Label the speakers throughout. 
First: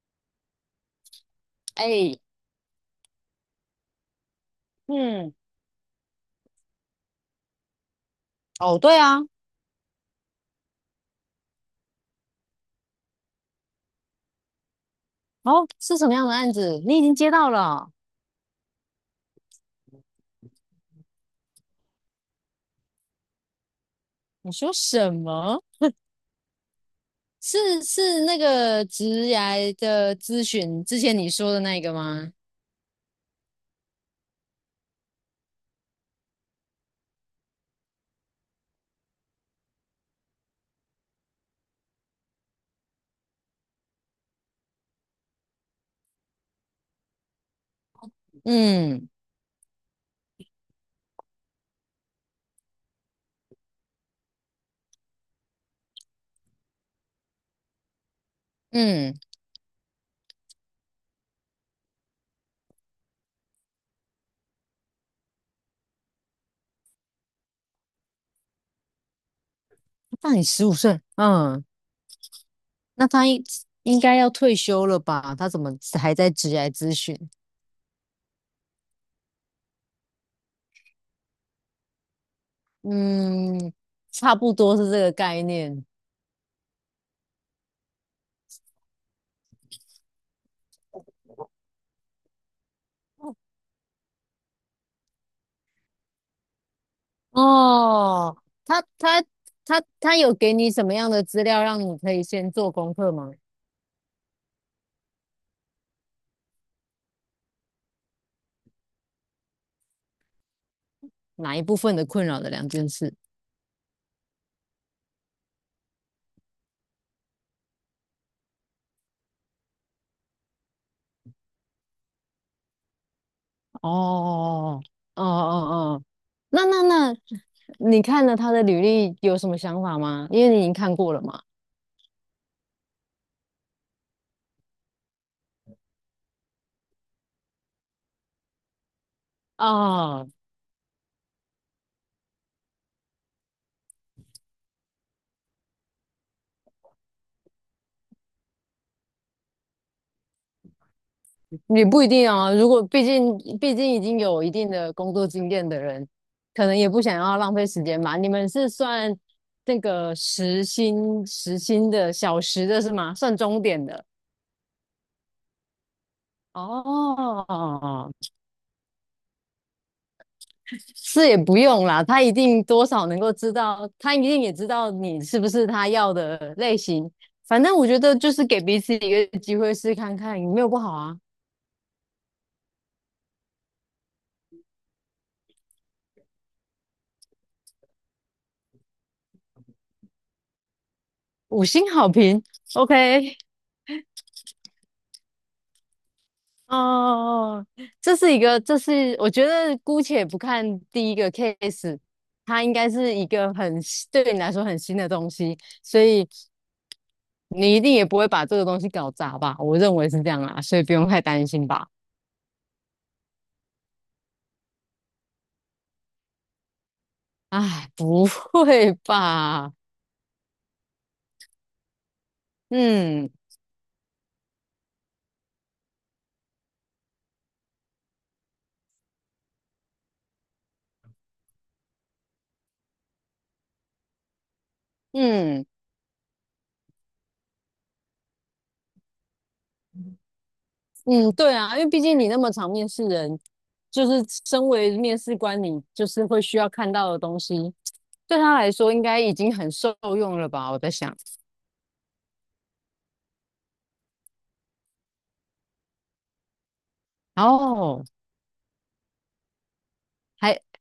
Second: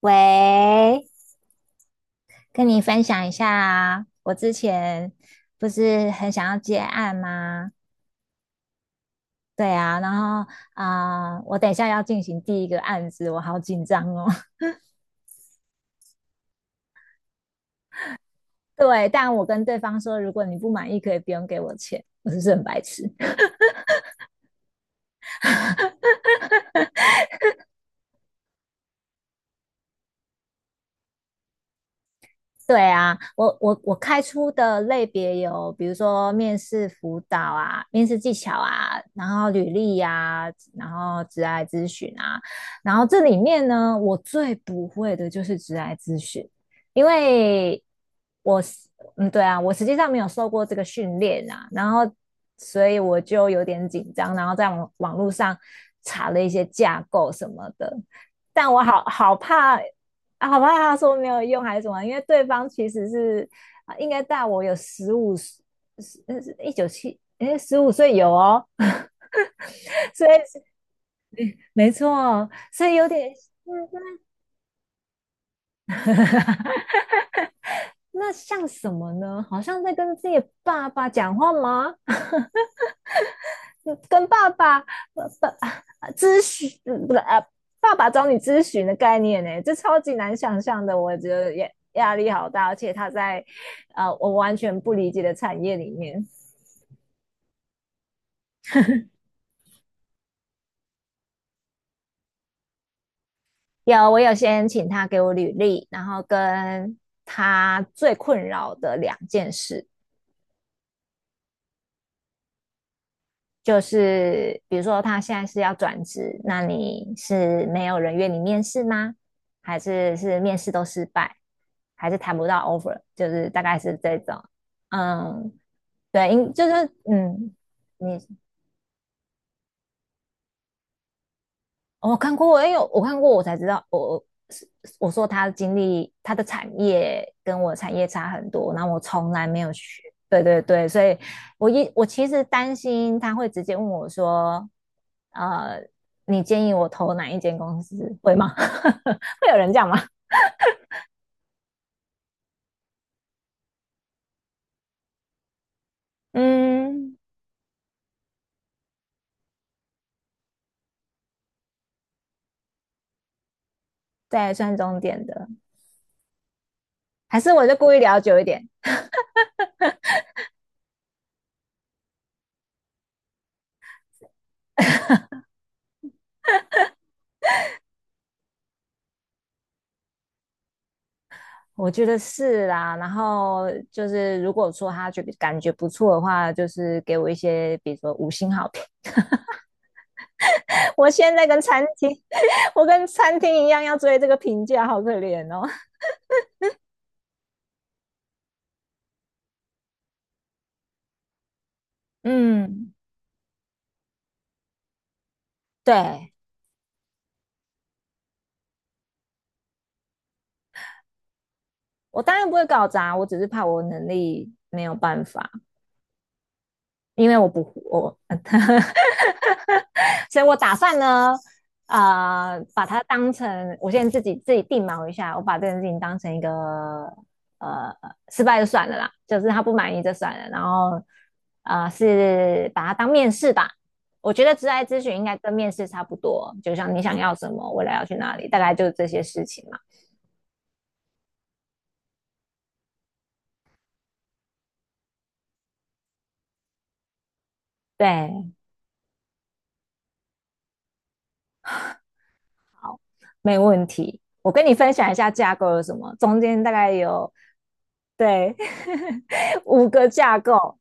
Speaker 1: 喂，
Speaker 2: 哎，
Speaker 1: 跟你分享一下啊，我之前
Speaker 2: 嗯，
Speaker 1: 不是很想要接案吗？
Speaker 2: 哦，对啊，
Speaker 1: 对啊，然后我等一下要进行第一个案子，我好紧张哦。
Speaker 2: 哦，是什么样的案子？你已经接到了？
Speaker 1: 对，但我跟对方说，如果你不满意，可以不用给我钱。我是不是很白痴？
Speaker 2: 你说什么？是那个职涯的咨询之前你说的那个吗？
Speaker 1: 对啊，我开出的类别有，比如说面试辅导啊、面试技巧啊，然后履历呀、然后职涯咨询啊，然后这里面呢，我最不会的就是职涯咨询。因为我是
Speaker 2: 嗯
Speaker 1: 嗯对啊，我实际上没有受过这个训练啊，然后所以我就有点紧张，然后在网络上查了一些架构什么的，但我好
Speaker 2: 嗯，
Speaker 1: 好怕啊。好吧，他说没有用还是什么？因为对方其实是啊，应该大我有十五十，那是一九七，哎，15岁有哦，
Speaker 2: 他
Speaker 1: 所以
Speaker 2: 大你十五岁，嗯，
Speaker 1: 没错，所以
Speaker 2: 那
Speaker 1: 有点，
Speaker 2: 应该
Speaker 1: 嗯。
Speaker 2: 要退休了吧？他怎么还在职涯咨询？
Speaker 1: 那像什么呢？好像在跟自己的爸爸讲话吗？
Speaker 2: 嗯，
Speaker 1: 跟
Speaker 2: 差
Speaker 1: 爸
Speaker 2: 不多
Speaker 1: 爸
Speaker 2: 是
Speaker 1: 爸
Speaker 2: 这个概念。
Speaker 1: 爸咨询，不是啊，爸爸找你咨询的概念呢，这超级难想象的，我觉得也压力好大，而且他在我完全不理解的产业里面。
Speaker 2: 哦，他他他有给你什么样的资料让你可以先做功课吗？
Speaker 1: 有，我有先请他给我履历，然后跟他最困扰的两件事，
Speaker 2: 哪一部分的困扰的两件事。
Speaker 1: 就是比如说他现在是要转职，那你是没有人约你面试吗？还是面试都失败，还是谈不到 offer？就是大概是这种。
Speaker 2: 哦哦哦
Speaker 1: 嗯，
Speaker 2: 哦，
Speaker 1: 对，因
Speaker 2: 那
Speaker 1: 就是
Speaker 2: 那那，
Speaker 1: 嗯，
Speaker 2: 你
Speaker 1: 你
Speaker 2: 看了他的履历有什么想法吗？因为你已经看过了嘛。
Speaker 1: 我看过，因为我看过，我才知道，我说他的经历，他的产业跟我的产业差很多，然后我从来没有学，
Speaker 2: 啊，
Speaker 1: 对对对，所以我其实担心他会直接问我说，呃，你建议我投哪一间公司，会吗？会有人这样吗？
Speaker 2: 也不一定啊，如果毕竟已经有一定的工作经验的人，可能也不
Speaker 1: 嗯，
Speaker 2: 想要浪费时间吧。你们是算那个时薪的小时的是吗？算钟点的。
Speaker 1: 对，算重点的，还是我就故意
Speaker 2: 哦，
Speaker 1: 聊久一点。
Speaker 2: 是也不用啦，他一定多少能够知道，他一定也知道你是不是他要的类型。反正我觉得就是给彼此一个机会试看看，有没有不好啊？
Speaker 1: 我觉得是啦，然后就是如果说他觉得感觉不错的话，就是给我一些，比如说五星好评。我现在跟
Speaker 2: 五
Speaker 1: 餐
Speaker 2: 星好
Speaker 1: 厅
Speaker 2: 评
Speaker 1: 我跟
Speaker 2: ，OK，
Speaker 1: 餐厅一样要追这个评价，好可怜哦。
Speaker 2: 哦，这是我觉得姑且不看第一个 case，它应该
Speaker 1: 嗯，
Speaker 2: 是一个很新对你来说很新的东西，所以
Speaker 1: 对，
Speaker 2: 你一定也不会把这个东西搞砸吧？我认为是这样啦，所以不用太担心吧。
Speaker 1: 我当然不会搞砸，我只是怕我能力没有办法。因为我不，
Speaker 2: 哎，
Speaker 1: 我。
Speaker 2: 不会吧？
Speaker 1: 所以我打算呢，把它
Speaker 2: 嗯
Speaker 1: 当成我现在自己定锚一下，我把这件事情当成一个呃失败就算了啦，就是他不满意就算了，然后是把它当面试吧。我觉得职涯咨询应该跟
Speaker 2: 嗯
Speaker 1: 面试差不多，就像你想要什么，未来要去哪里，大概就是这些事情嘛。
Speaker 2: 嗯，对啊，因为毕竟你那么常面试人，就是身为面试官，你就是会需要看到的东西，对
Speaker 1: 对，
Speaker 2: 他来说应该已经很受用了吧？我在想，
Speaker 1: 好，没问题。我跟你分享一下架构有什么，中间大概有，
Speaker 2: 哦，
Speaker 1: 对。五个架
Speaker 2: 还
Speaker 1: 构。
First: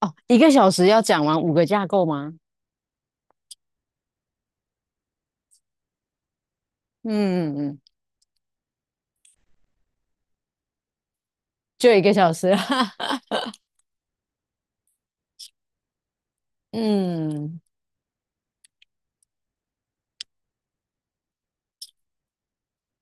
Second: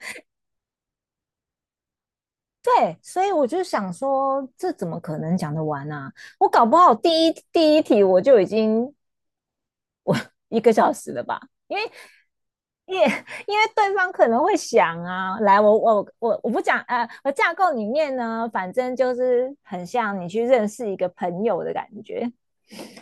Speaker 2: 哦，一个小时要讲完五个架构吗？
Speaker 1: 对，所以我就想说，这怎么可能讲得完啊？我搞不好第一
Speaker 2: 嗯嗯
Speaker 1: 第
Speaker 2: 嗯，
Speaker 1: 一题我就已经1个小时了吧。因为
Speaker 2: 就一个小时，哈
Speaker 1: 因为
Speaker 2: 哈，
Speaker 1: 因为对方可能会想啊。来，我不 讲，我架
Speaker 2: 嗯
Speaker 1: 构里面呢，反正就是很像你去认识一个朋友的感觉，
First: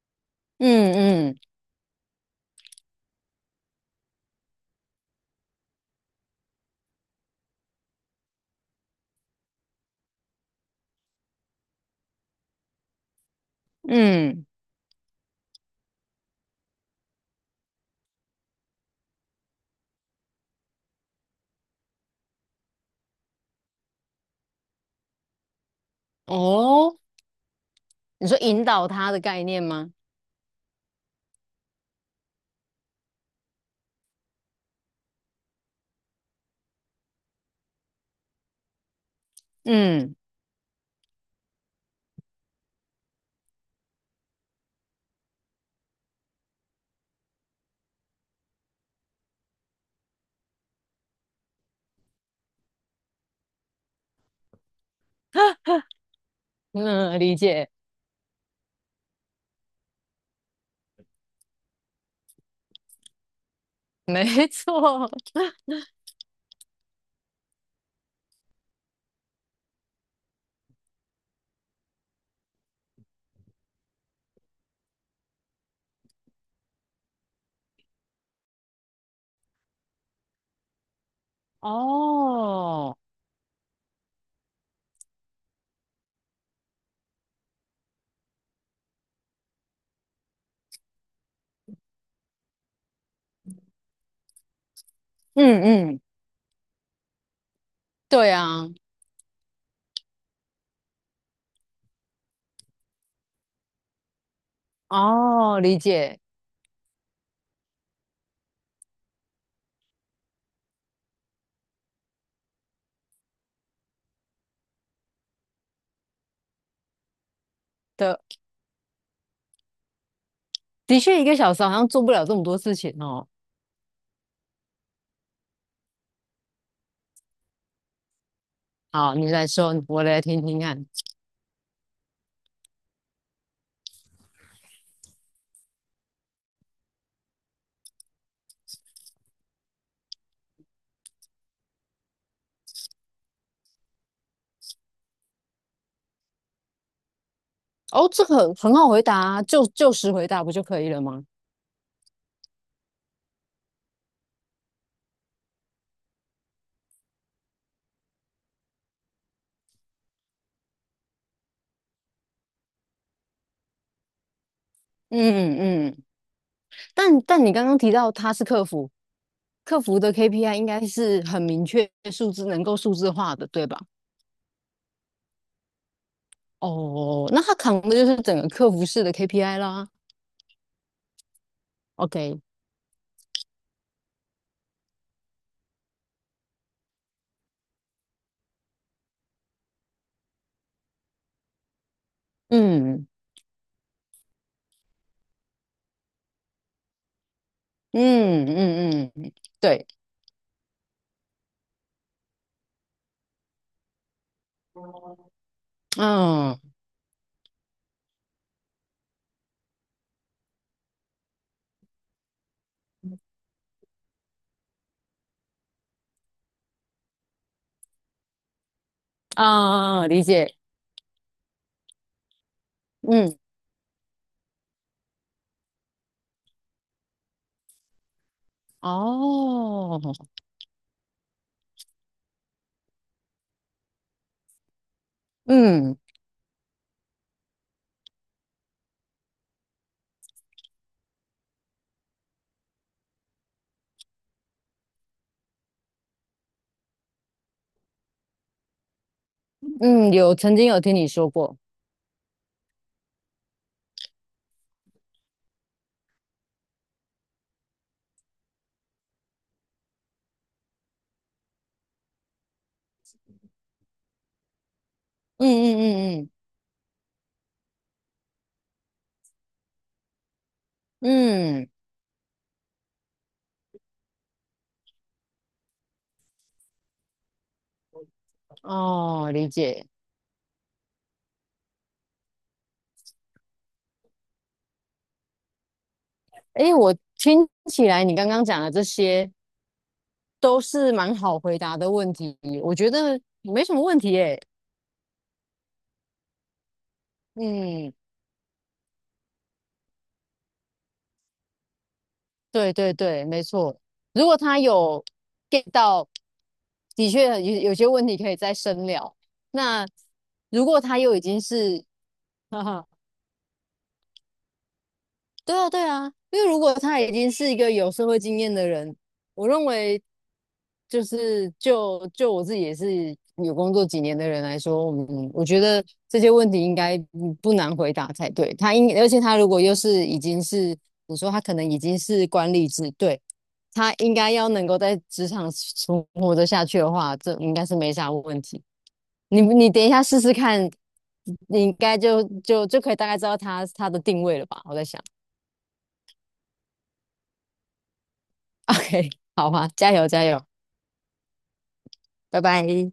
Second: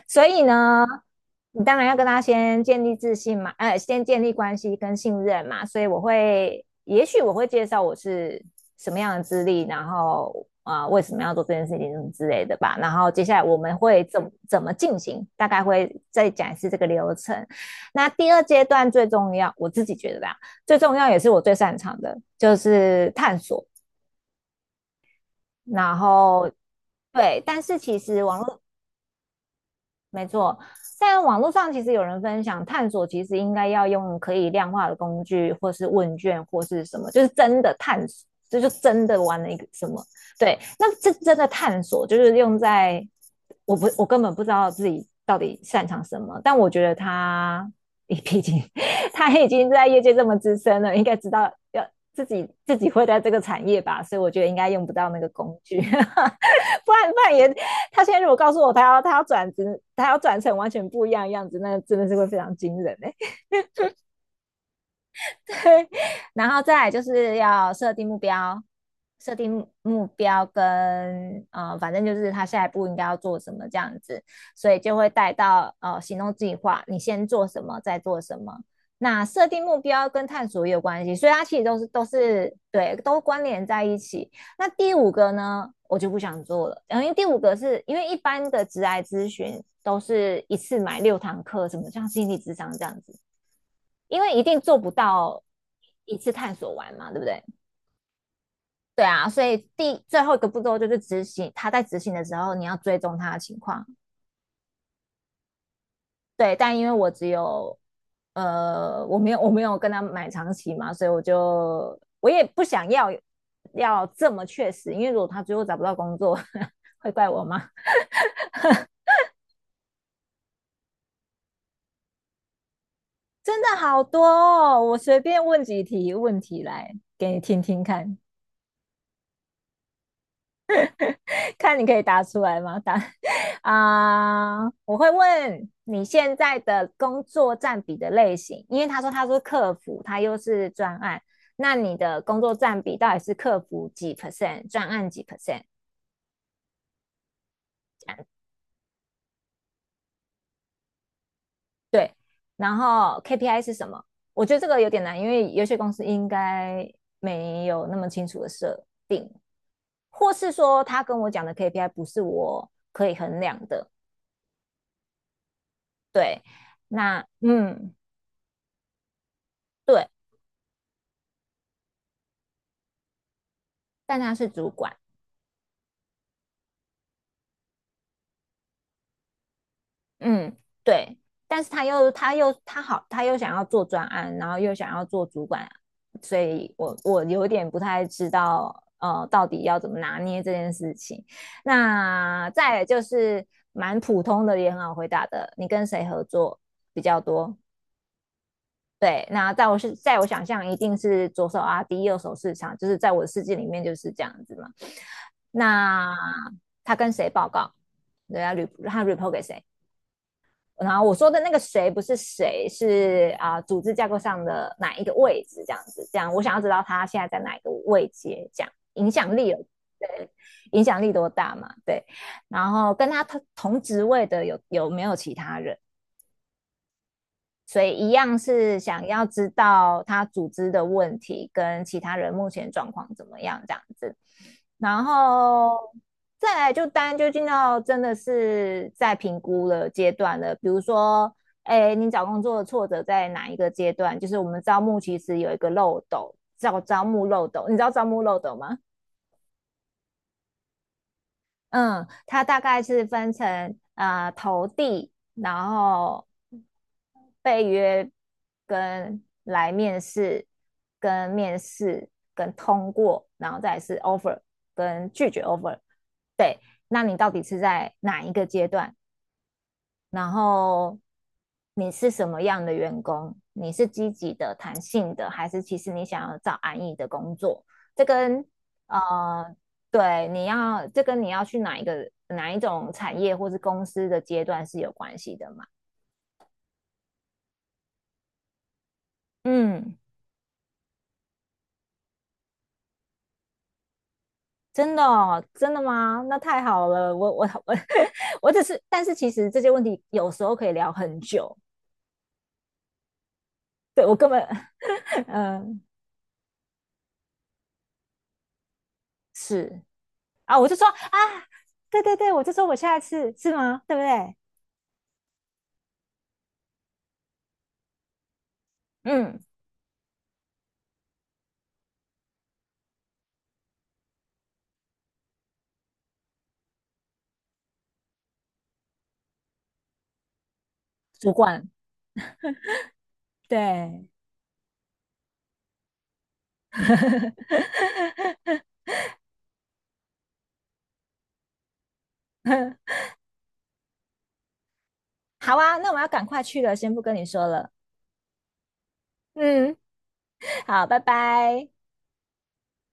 Speaker 1: 所以呢，
Speaker 2: 嗯嗯
Speaker 1: 你当然要跟他先建立自信嘛，先建立关系跟信任嘛。所以我会，也许我会介绍我是什么样的资历，然后为什么要做这件事情什么之类的吧。然后接下来我们会怎么
Speaker 2: 嗯，
Speaker 1: 怎么进行，大概会再讲一次这个流程。那第二阶段最重要，我自己觉得吧，最重要也是我最擅长的，就是探索。然后
Speaker 2: 哦，
Speaker 1: 对，但是其实
Speaker 2: 你说引导他的概念吗？
Speaker 1: 没错，在网络上其实有人分享，探索其实应该要用可以量化的工具，或是问卷，或是什么，就是真的探索，这就真的玩了一个什么。
Speaker 2: 嗯
Speaker 1: 对，那这真的探索就是用在，我不，我根本不知道自己到底擅长什么，但我觉得他，毕竟他已经在业界这么资深了，应该知道要自己会在这个产业吧，所以我觉得应该用不到那个工具，不然不
Speaker 2: 嗯，
Speaker 1: 然
Speaker 2: 理
Speaker 1: 也。
Speaker 2: 解，
Speaker 1: 他现在如果告诉我他要转职，他要转成完全不一样的样子，那真的是会非常惊人哎、欸。
Speaker 2: 没错，
Speaker 1: 然后再来就是要设定目标，设定目标跟反正就是他下一步应该要做什么这样子，所以就会带到行动计划，你先做什么，再做什么。那设定目标跟探索也有关系，所以它其实都是都是
Speaker 2: 哦。
Speaker 1: 对，都关联在一起。那第五个呢，我就不想做了，因为第五个是因为一般的职涯咨询都是一次买六堂课，什么像心理智商这样子，因为一定做不到
Speaker 2: 嗯嗯，
Speaker 1: 一次探索完嘛，对不对？
Speaker 2: 对啊，
Speaker 1: 对啊，所以最后一个步骤就是执行，他在执行的时候你要追踪他的情况。
Speaker 2: 哦，理解
Speaker 1: 对，但因为我只有我没有我没有跟他买长期嘛，所以我也不想要这么确实，因为如果他最后找不到工作 会怪我吗？
Speaker 2: 的，确，一个小时好像做不了这么多事情哦。
Speaker 1: 真的好多哦！我随便问几题问题来给你听听看，
Speaker 2: 好，你来说，我来听听看。
Speaker 1: 看你可以答出来吗？我会问你现在的工作占比的类型，因为他说他是客服，他又是专案，那你的工作占比到底是客服几 percent,专案几 %?这
Speaker 2: 哦，这
Speaker 1: 样
Speaker 2: 个很好回答啊，就实回答不就可以了吗？
Speaker 1: 对，然后 KPI 是什么？我觉得这个有点难，因为有些公司应该没有那么清楚的设定。或是说他跟我讲的 KPI 不是我可以衡量的。
Speaker 2: 嗯嗯嗯，
Speaker 1: 对，
Speaker 2: 但
Speaker 1: 那
Speaker 2: 但你刚刚提到他是客服，客服
Speaker 1: 对，
Speaker 2: 的 KPI 应该是很明确数字，能够数字化的，对吧？
Speaker 1: 但他是主管。
Speaker 2: 哦，那他扛的就是整个客服式的 KPI 啦。
Speaker 1: 嗯对，但是
Speaker 2: OK，
Speaker 1: 他又想要做专案，然后又想要做主管，所以我有点不太知道到底要怎么拿捏这件事情。那再来就
Speaker 2: 嗯
Speaker 1: 是蛮普通的也很好回答的，你跟谁合作比较多？
Speaker 2: 嗯嗯
Speaker 1: 对，
Speaker 2: 嗯，
Speaker 1: 那
Speaker 2: 对，
Speaker 1: 在我想象一定是左手 RD,右手市场，就是在我的世界里面就是这样子嘛。那
Speaker 2: 嗯
Speaker 1: 他跟谁报告？对啊，他 report 给谁？然后我说的那个谁不是谁，是啊、组织架构上的哪一个位置这样子。这样我想要知道他现在在哪一个位阶，这样影响力有
Speaker 2: 啊，理
Speaker 1: 对，
Speaker 2: 解。
Speaker 1: 影响力多大嘛？对，然后跟他
Speaker 2: 嗯，
Speaker 1: 同职位的有没有其他人？所以一样是想要知
Speaker 2: 哦，
Speaker 1: 道他组织的问题跟其他人目前状况怎么样这样子，然后
Speaker 2: 嗯
Speaker 1: 再来就当然就进到真的是在评估的阶段了。比如说，哎，你找工作的挫折在哪一个阶段？就是我们招募其实有一个漏斗，叫招募漏斗，你知道招募漏斗吗？
Speaker 2: 嗯，曾经有听你说过，
Speaker 1: 嗯，它大概是分成投递，然后被约跟来面试，跟面试跟通过，然后再是 offer 跟拒绝
Speaker 2: 嗯
Speaker 1: offer。
Speaker 2: 嗯嗯
Speaker 1: 对，那你到底是在哪一个阶段？然后
Speaker 2: 嗯嗯，
Speaker 1: 你是什么样的员工？你是积极的、弹性的，还是其实你想要找安逸的工作？这跟
Speaker 2: 哦，理
Speaker 1: 呃，
Speaker 2: 解。
Speaker 1: 对，这跟你要去哪一种产业或是公司的阶段是有关系的嘛？
Speaker 2: 诶，我听起来你刚刚讲的这些
Speaker 1: 嗯，
Speaker 2: 都是蛮好回答的问题，我觉得没什么问题诶。
Speaker 1: 真的哦，真的吗？那太好了，我
Speaker 2: 嗯，
Speaker 1: 我只是，但是其实这些问题有时候可以聊很久，
Speaker 2: 对对对，没错。
Speaker 1: 对，我
Speaker 2: 如
Speaker 1: 根
Speaker 2: 果
Speaker 1: 本，
Speaker 2: 他有 get
Speaker 1: 嗯，
Speaker 2: 到，的确有些问题可以再深聊。
Speaker 1: 是。
Speaker 2: 那
Speaker 1: 啊，
Speaker 2: 如
Speaker 1: 我就
Speaker 2: 果
Speaker 1: 说啊，
Speaker 2: 他又已经是
Speaker 1: 对对对，我 就
Speaker 2: 哈
Speaker 1: 说我
Speaker 2: 哈。
Speaker 1: 下一次是吗？对不对？
Speaker 2: 对啊，对啊，因为如果他已经是一个有社会经验的人，
Speaker 1: 嗯，
Speaker 2: 我认为就是我自己也是有工作几年的人来说，我觉得这些问题应该不难回答才对。而且他如果又是已经是你说
Speaker 1: 主
Speaker 2: 他可
Speaker 1: 管，
Speaker 2: 能已经是管理职，对，他
Speaker 1: 对，
Speaker 2: 应该要能够在职场存活得下去的话，这应该是没啥问题。你等一下试试看，你应该就可以大概知道他的定位了吧？我在想。
Speaker 1: 好啊，那我要赶快去了，先不跟你说了。
Speaker 2: OK，好啊，
Speaker 1: 嗯。
Speaker 2: 加油加油，
Speaker 1: 好，拜拜。
Speaker 2: 拜拜。